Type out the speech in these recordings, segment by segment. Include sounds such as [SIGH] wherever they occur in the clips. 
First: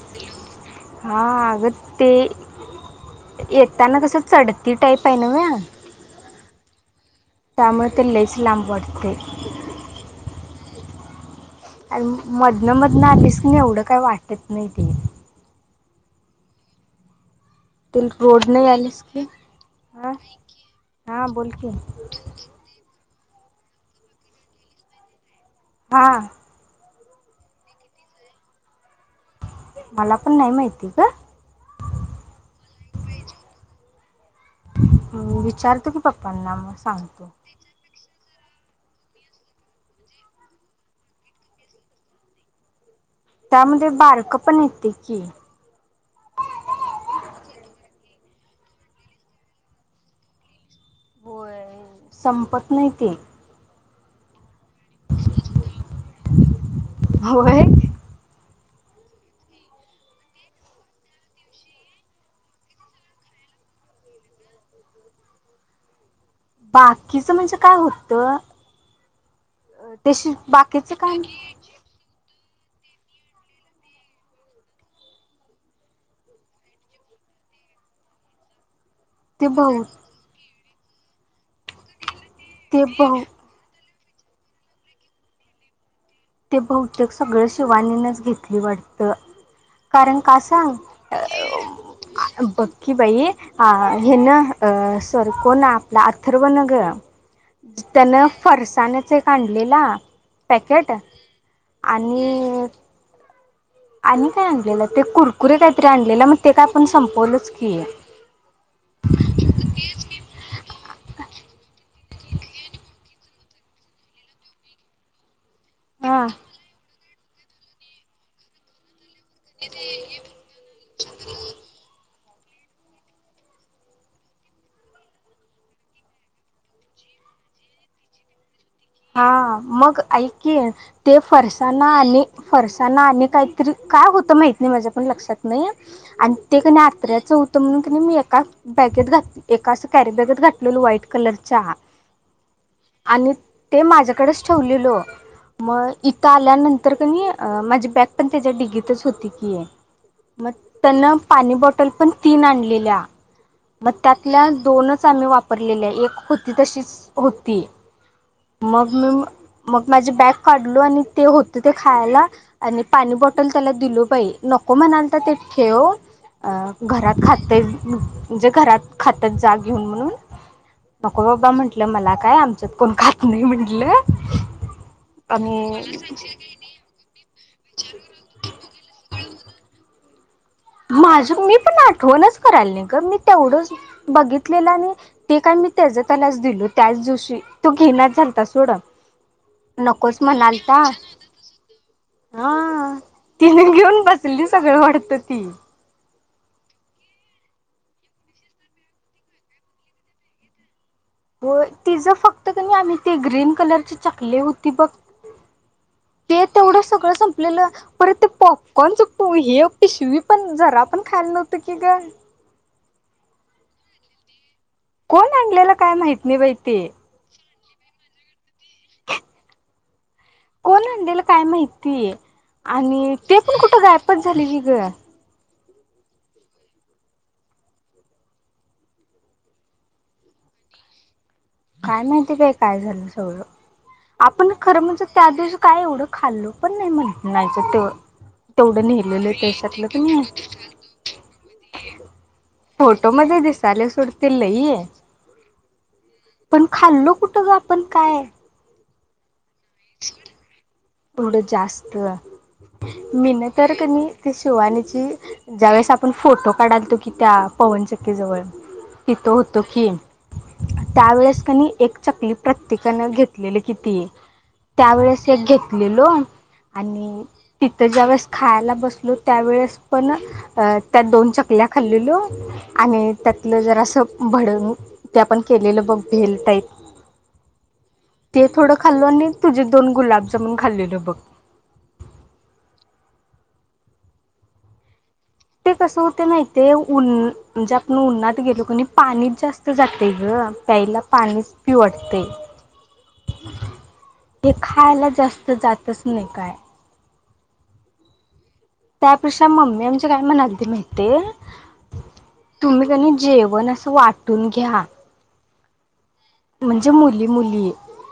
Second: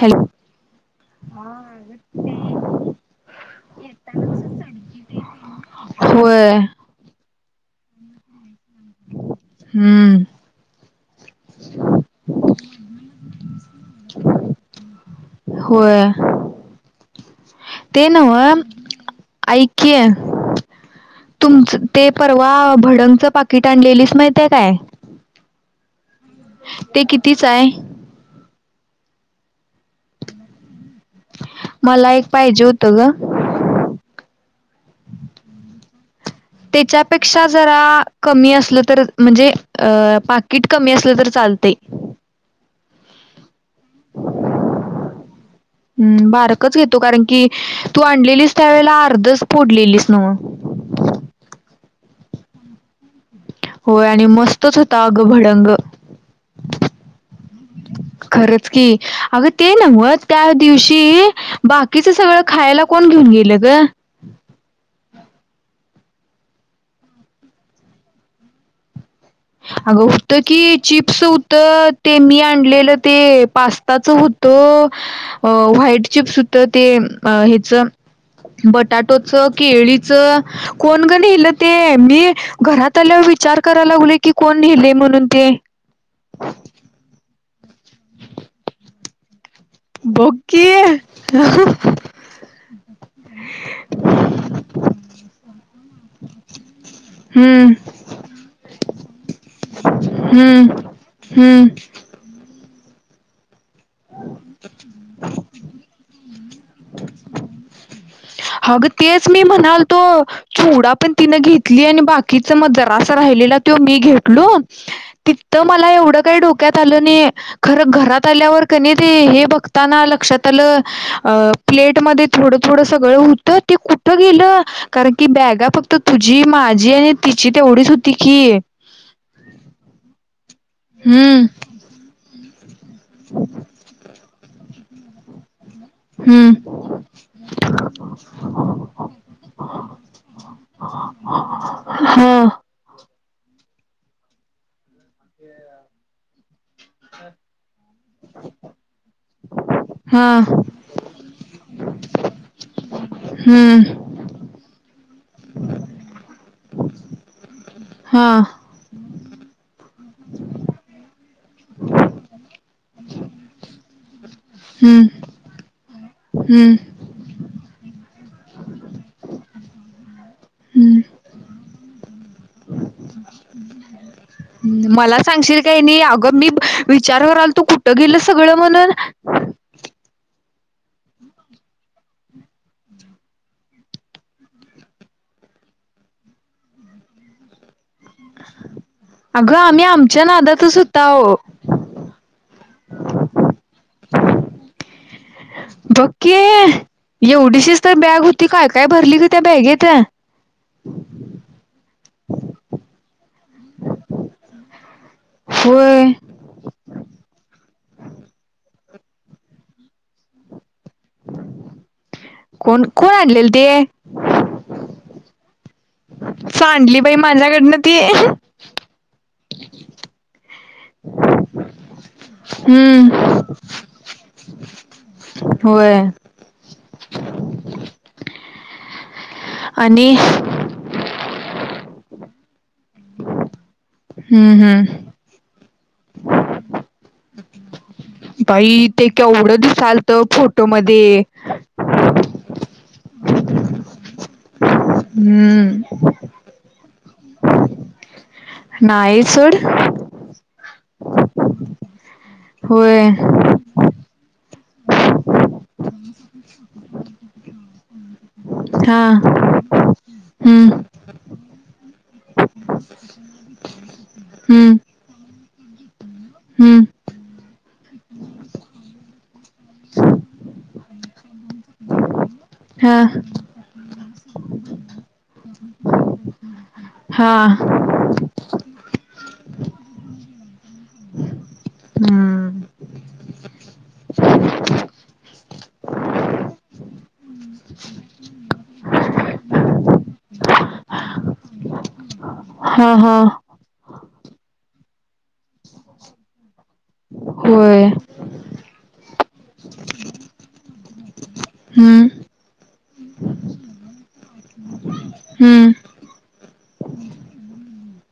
Hello. हा आग ते येताना कसं चढती टाईप आहे ना व होय त्यामुळे ते लईच लांब वाटते. हम्म. आणि मधनं मधनं आलीस की नाही एवढं काही वाटत नाही ते बर. ते रोड नवं नाही आलीस की ऐक्य हा हा बोल की तुमच ते परवा भडंगच पाकिट आणलेलीस माहितेय काय हा. ते कितीच आहे. मला पण नाही माहिती ग मला एक पाहिजे होत ग हम्म विचारते बग. त्याच्यापेक्षा जरा कमी असलं तर म्हणजे अ पाकिट कमी असलं तर चालतेय. त्यामध्ये बारकं पण येते की हम्म बारकच घेतो कारण की तू आणि लीली त्यावेला अर्धच फोडलेलीस न मग. होय संपत नाही ते. होय आणि मस्त होता अगं भडंग होय खरच की अगं ते न मुळे त्या दिवशी बाकीच सगळं खायला कोण घेऊन गेले. [INAUDIBLE] बाकीच म्हणजे काय होत. अगं होत की चिप्स होत ते मी आणलेलं ते पास्ताचं होतं अ व्हाईट चिप्स होतं ते बटा ते बहु केळीच कोण ग नेल ते मी ते घरात आल्या बहु विचार कर लागले की कोण नेले म्हणून ते. ते बहुतेक सगळं शिवानीनच घेतली वाटत. कारण बघ का की सांग. बग की बाई, हा हे न अ सर कोण आपला अथर्व न ग हम्म त्यानं फरसानच एक आणलेला हम्म पॅकेट हम्म आणि आणि काय आणलेलं ते कुरकुरे काहीतरी आणलेलं मग ते काय आपण संपवलंच की. अगं तेच मी म्हणाल तो. सोडा पण तिनं घेतली आणि बाकीच मग जरा अस राहिलेला तो मी घेतलो. तर मला एवढं हा काही डोक्यात आलं नाहीय खरं घरात आल्यावर कणी ते हे बघताना लक्षात आलं प्लेट म थोडं थोड सळ होत ते कुठ गेलं कारण की बॅगा फक्त तुझी माझी आणि तिची तेवढीच हो ती की हा मग ऐके ते हम्म फरसाना आणि फरसा त्यांना आणि काहीतरी काय होतं माहित नाही माझ्या पण लक्षात नाही आणि ते क हम्म आत्र्याच होतं म्हणून मी एका बॅगेत घात एका अस कॅरी बॅग घातले व्हाईट कलरच्याचा हा आणि ते माझ्याकडेच ठेवलेलो मग इ तर आल्यानंतर क माझी बॅग पण त्याच्या डिगीतच होती की ये हा मग त्यांना पाणी बॉटल पण तीन आणलेल्या मग हम्म त्यातल्या दोनच आम्ही वापरलेले एक होती तशीच होती हा मग मी मन मग माझे बॅग काढलो आणि ते होत ते खाला आणि पाणी बॉटल त्याला दिलो पाहि नको हम्म म्हणालता ते ठेव अ हम्म घरात खात म्हणजे घरात खातात जाग घेऊन म्हणून हम्म नको बाबा म्हंटलं मला काय आमच्यात कोण खात नाही म्हटलं ह मला सांगशील काय नाही अगं मी विचार कराल तू कुठं गेलं सगळं म्हणून [INAUDIBLE] माझ मी पण आठवणच करायल नाही ग मी तेवढं बघितलेलं आणि ते काही त्याना दि त्याच दिवशी तो घेणार लता सोड अगं आम्ही नकोच आमच्या नादातच म्हणालता होता अहो हा तिने घेऊन बसली सगळं वाटत ती पक्की एवढीशीच तर बॅग होती काय काय भरली क त्या बॅगच हो तिचं फक्त क नाही आम्ही ती ग्रीन कलरची चकली होती बघ होय ते तेवढं सगळं संपलेलं परत ते पॉप कोणचं हे टी शिवी पण जरा पण खायला नव्हतं की ग कोण कोण आणलेल ते आणला काय माहिती सांडली बाई माझ्याकडनं ती कोण आणडेला काय माहिती आणि हम्म ते पण कुठं गायपच झाले ती ग होय आणि काय माहिती बे काय झालं सगळं आपण हम्म खरं हम्म म्हणजे त्या दिवशी काय एवढं खाल्लो पण नाही म्हणे नाहीच तो बाई ते केवढं दिसालत नाही फोटो म फोटो मध्ये दिसाले सुडतील नाहीे हम्म खाल्लो कुठं ग आपण काय नाहीचड एवढं जास्त होय मीन तर कमी ते शिवानीची ज्या वेळेस आपण फोटो काढालतो की त्या पवनचक्ककीजवळ हा तितो होतो की हम्म त्या वेळेस कनी एक चकली प्रत्येकानं घेतलेली किती आहे हम्म त्यावेेळेस हे घेतलेलो हम्म आणि तिथं ज्या वेळेस खायला बसलो त्यावेेळेस पण अ त्या दोन चकल्या खाल्लेलो हा आणि त्यातलं जर असं भड ते आपण केलेलं बघ भेल टाईप हा ते थोडं खालेलं आणि तुझे दोन गुलाबजामन खाल्ले बघ हम्म ते कसं होते माहीते उन म्हणजे आपण उन्हात गेलो की पाणी जास्त जाते ग प्यायला पाणीच पिऊ वाटतंय हा हा हे खायला जास्त जातच नाही काय होय त्यापेक्षा मम्मी आमची काय म्हणत होती माहीते हम्म तुम्ही त्यांनी जेवण असं वाटून घ्या हम्म म्हणजे मुली मुली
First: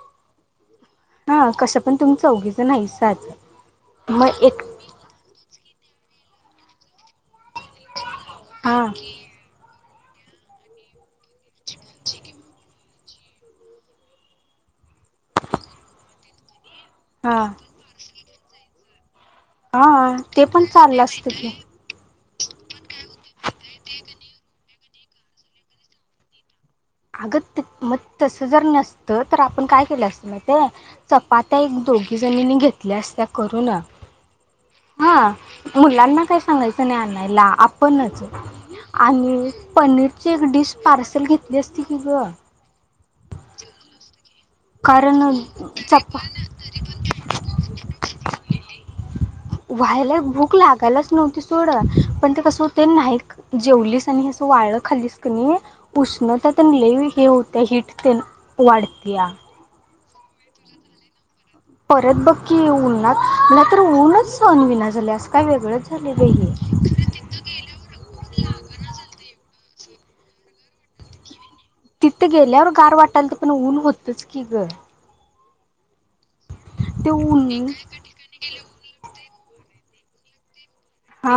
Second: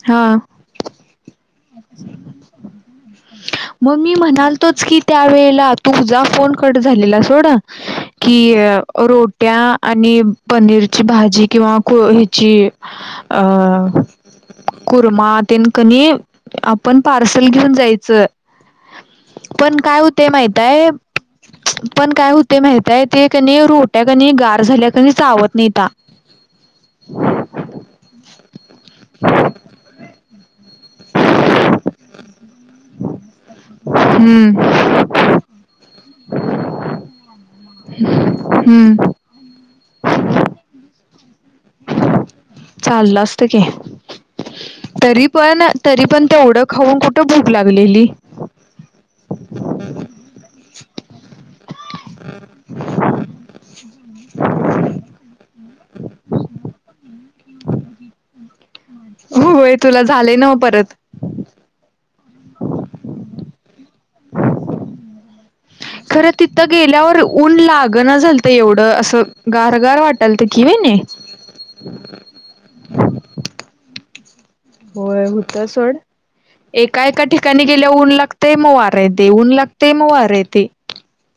हा हा कस पण तुम्ही चौघी जणी आहेसा मग मी म्हणालतोच की त्या वेळेला तुझा फोन कट झालेला सोड कि हा रोट्या आणि पनीरची भाजी किंवा खो ह्याची अ कुर्मा तेन कनी आपण आपण हा पार्सल घेऊन जायचं पण काय हा होतय ते पण माहितय चाललं असतं की पण काय होते माहितय ते कणी रोट्या कणी गार झाल्या की चावत नाहीता अगत मग तस जर नसत तर आपण काय केलं असत माहितेय चपात्या एक दोघीजणींनी घेतल्या असत्या करुन हम्म हा मुलांना काही सांगायचं नाही आणायला आपणच हम्म आणि पनीरची एक डिश पार्सल घेतली असती की ग चाललं असत की कारण तरी पण तरी चपात्या पण तेवढं खाऊन कुठ भूक लागलेली व्हायला भूक लागायलाच नव्हती सोडत पण ते कसं होते नाही जेवलीस आणिं वाळ खालीस की नाहि ऊष्णता पण लय हे होत हिट ते वाढतीय होय तुला झाले ना परत परत बक्की उनणार नाही तर ऊनच [UNINTELLIGIBLE] विना झाले असं काय वेगळंच झाले रे खरं हे तिथं गेल्यावर ऊन लागण झालत एवढं असं गार गार वाटल तर घेऊन ये [UNINTELLIGIBLE] तेच की ग ते सोड एका ते एका ठिकाणी ऊन गेल्या ऊन लागतेय मग वारेन देऊन लागतेय मग वार येतय हा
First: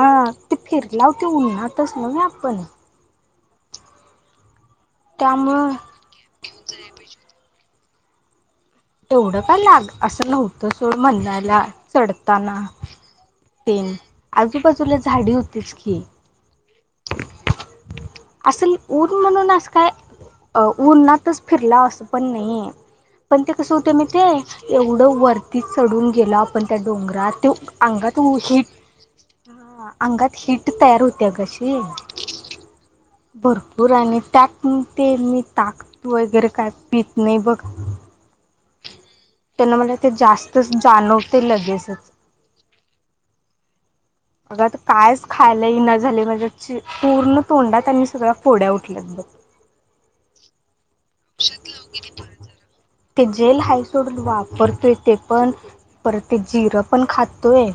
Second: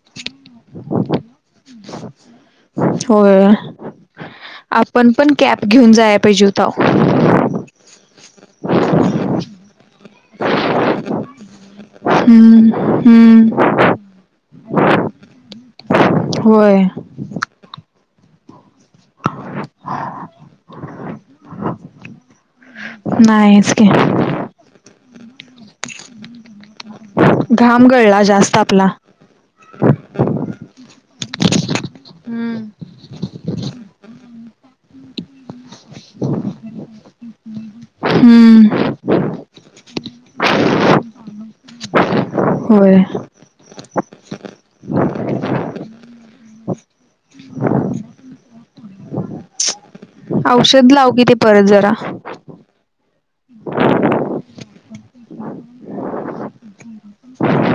ते फिरला होती उन्हातच न् आपण होय आपण पण कॅब त्यामुळं घेऊन जाय पाहिजे होता तेवढं काय लाग असं नव्हतं सोड म्हणणायला चढताना हम्म हम्म तेन आजूबाजूला झाडी होतीच की होय असल ऊन म्हणूनस काय अ उन्हातच फिरला असं पण नाहीये पण ते कस नाहीच होत घे माहीते एवढं वरती चढून गेला आपण त्यांच्याकडं डोंगरा ते घाम अंगात गळला जास्त हिट आपला अंगात हिट तयार होते अगशी हम ह [INAUDIBLE] भरपूर आणि त्यात ते मी ताक वगैरे काय पित नाही बघ हम्म त्यांना मला ते जास्तच जाणवते लगेचच होय आग कायच खायलाही न झाले म्हणजे पूर्ण तोंडात त्यांनी सगळ्या फोड्या उठल्यात बघ औषध लाव कि ते परत जरा ते जेल हाय सोडून वापरतोय ते पण परत ते जिरं पण खातोय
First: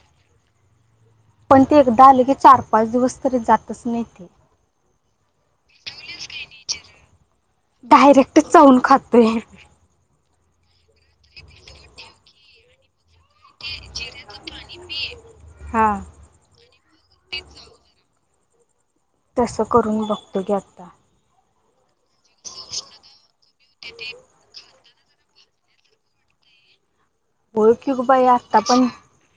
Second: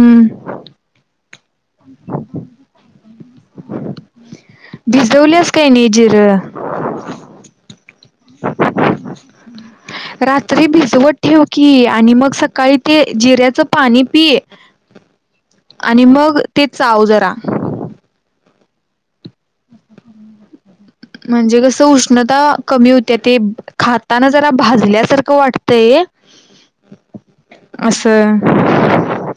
हम्म पण ते एकदा आले की चार पाच दिवस तरी जातच नाही ते भिजवल्यास काय नाही जिरं डायरेक्ट चावून खातोय रात्री भिजवत ठेव की आणि मग सकाळी ते जिऱ्याच पाणी पि हा आणि मग ते चाव जरा तसं करून बघतो की आता म्हणजे कसं उष्णता कमी होत्या ती खाताना जरा भाजून तल्यासारखं वाटतय [UNINTELLIGIBLE] ओळख की ग बाई आता पण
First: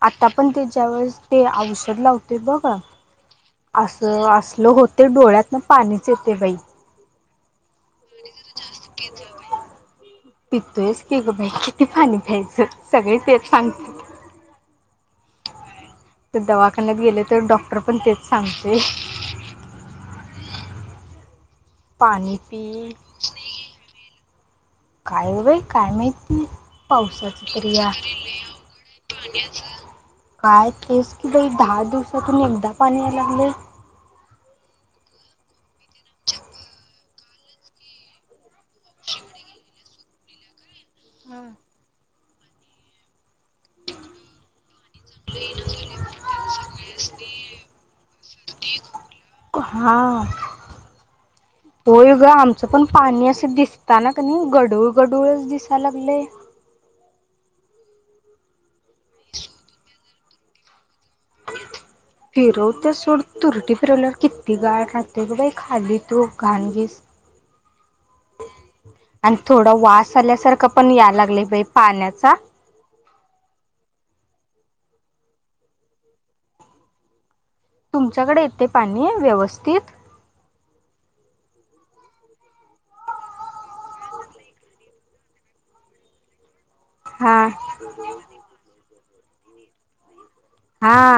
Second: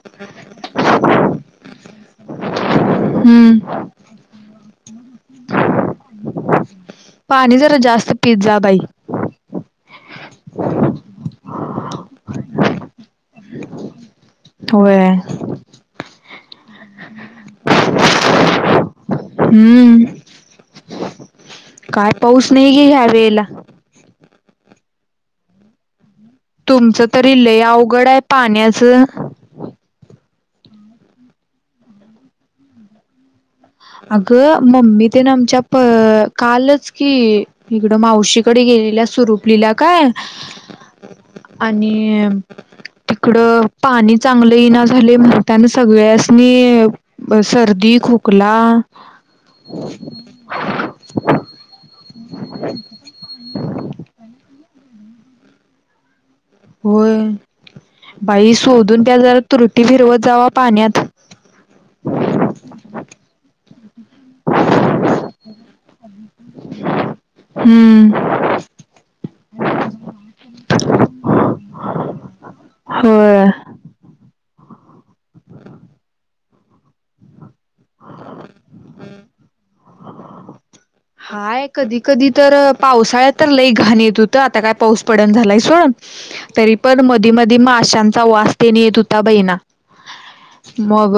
आता पण ते ज्या वेळेस ते औषध लावते बघ हम्म असं हसलं होते डोळ्यातून पाणीच येते बाई पाणी जरा जास्त पीत जा बाई पितेच की ग बाई किती पाणी प्यायचं सगळे ते सांगतात होय ते दवाखान्यात गेले तर डॉक्टर पण तेच सांगते हम्म काय पाणी पाऊस नाहीये पी ह्या वेळेला काय ग बाई काय माहित तुमचं तरी लय अवघड आहे पाण्याचं काय तेच कि बाई दहा दिवसातून एकदा पाणी याय लागले अगं मम्मी ते आमच्या कालच कि इकडं मावशीकडे गेलेल्या सुरुपिला काय हम्म. आणि इकड पाणी चांगलं इना झाले म्हणून त्याना सगळ्यासनी सर्दी खूप हला [UNINTELLIGIBLE] हा होय ग आमचं पण पाणी असं दिसताना की नाही गढूळ गढूळच दिसायला लागलेय होय बाई सोधुन द्या जरा तरुटी फिरवत जावा पाण्यात फलावर किती गाळ राहते क बाई खाली तू घाणगीस [UNINTELLIGIBLE] हम्म आणि थोडा वास आल्यासारखा पण या लागले बाई पाण्याचा हो तुमच्याकडे येते पाणी व्यवस्थित हाय कधी कधी तर पावसाळ्यात तर लई घाण येत होतं आता काय पाऊस पडण झालाय सोडण तरी पण मधी हा मधी म आशांचा वास त्यांने येत होता बहीणा हा मग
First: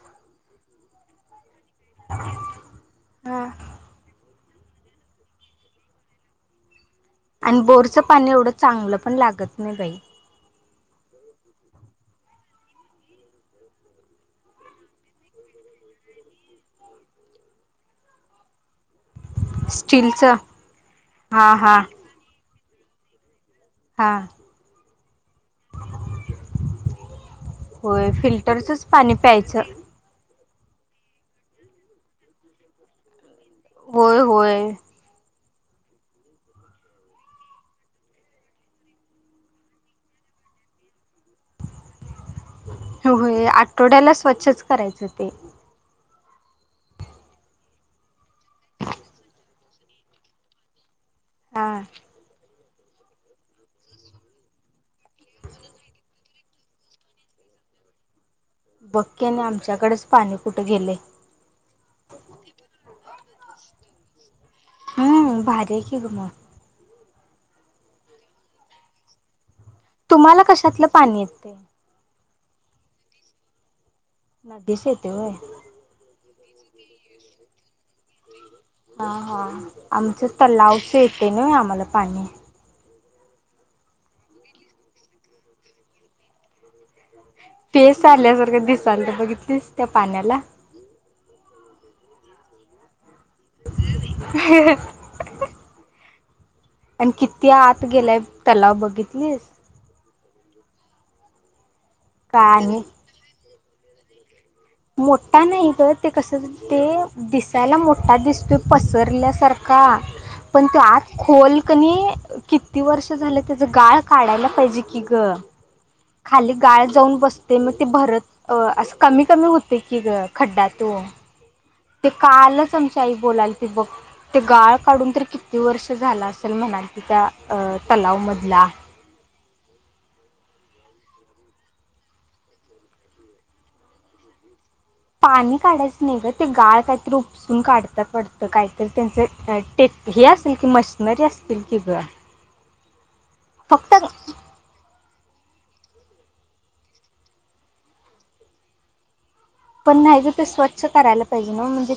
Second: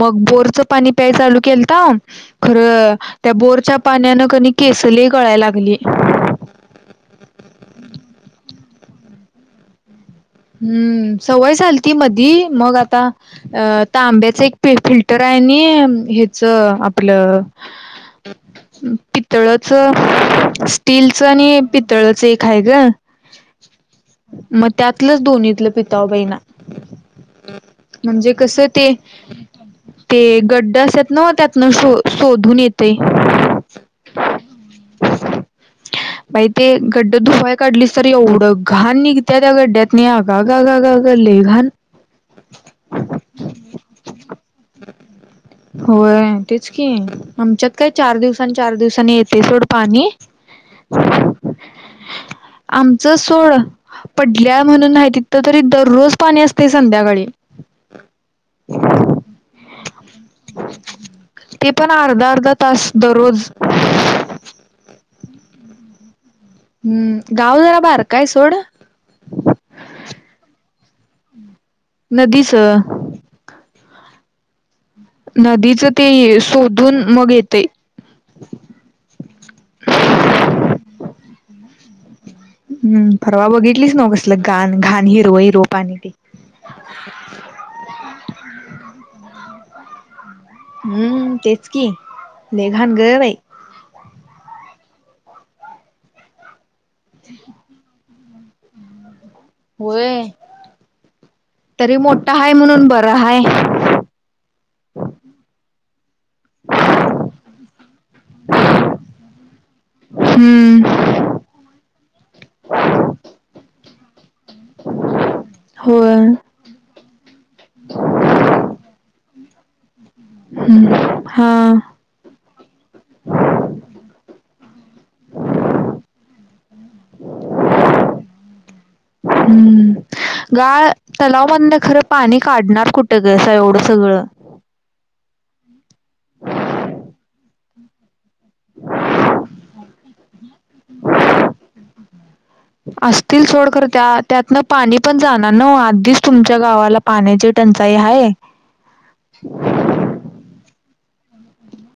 मग बोरचं पाणी प्याय चालू केलं खर त्या हा बोरच्या क केसली कळाय लागली [UNINTELLIGIBLE] आणि बोरचं पाणी एवढं चांगलं पण लागत नाही बाई हम्म सवय झालती मधी मग आता तांब्याचं एक फिल्टर आहे हेच आपलं पितळाच स्टीलच स्टीलचं हा आणि हा पितळाच स्टील एक आहे ग हा मग त्यातलंच दोन्हीतलं पिता बहिणा होय म्हणजे कस ते फिल्टरचच ते पाणी प्यायचं. ते गड्डा असतात ना, त्यातून शोधून येतंय. होय होय. बाई ते गड्डा धुवायला काढलीस न तरी एवढी घाण घाण निघत्या गड्यातनी आगा ग ग ग लय घाण हो होय आठवड्याला स्वच्छच करायचं ते होय तेच की आमच्यात काय चार दिवसांनी चार दिवसांनी येते सोड पाणी हा. आमचं सोड पडल्या म्हणून नाही तिथं तरी दररोज पाणी असते संध्याकाळी बघकी आणि आमच्याकडेच पाणी कुठे गेले. [UNINTELLIGIBLE] ते पण अर्धा अर्धा तास दर रोज हम भारी आहे कि ग मग. हम्म गाव जरा बारका हाय सोड तुम्हाला कशातलं पाणी येते? तर. म नदीच ते शोधून मग येते हा हा आमच तलावच येते ना आम्हाला पाणी हम् परवा बघितलीस नवं कसल गान घाण हिरव हिरव पाणी ते पेस आल्यासारखं दिसालत बघितलीस त्या पाण्याला हम्म तेच कि लय घान ग बाई. ह [UNINTELLIGIBLE] आणि किती आत गेलाय तलाव बघितलीस? होय तरी मोठा का हाय आणि म्हणून बरं हाय मोठा नाही तर ते कस ते दिसायला मोठा दिसतो पसरल्यासारखा का पण ते आत हम्म. खोल कनी किती वर्ष झालं त्याच गाळ काढायला पाहिजे की ग, होय खाली गाळ जाऊन बसलय ते मग ते भरत असं कमी कमी होते की खडड्डा तो हम्म हा ते कालच आमचं बोलालतित बघ गाळ काढून तर किती वर्ष झाला असेल म्हणालतीतत्या तलाव मधला हम्म. गाळ तलावमधनं खरं पाणी काढणार कुठं कसं एवढं सगळं पाणी काढायचं नाही ग, ते गाळ काय तर उपसुन तून काढत काहीतरी त्यांचं काहीतर टेक असते मशनरी असतील की ग असतील सोड कर फक्त त्या त्यातन पाणी पण जानार न्हव आधीच तुमच्या गावाला पाण्याची टंचाई आहे पण नाही तर ते स्वच्छ करायला पाहिजे ना म्हणजे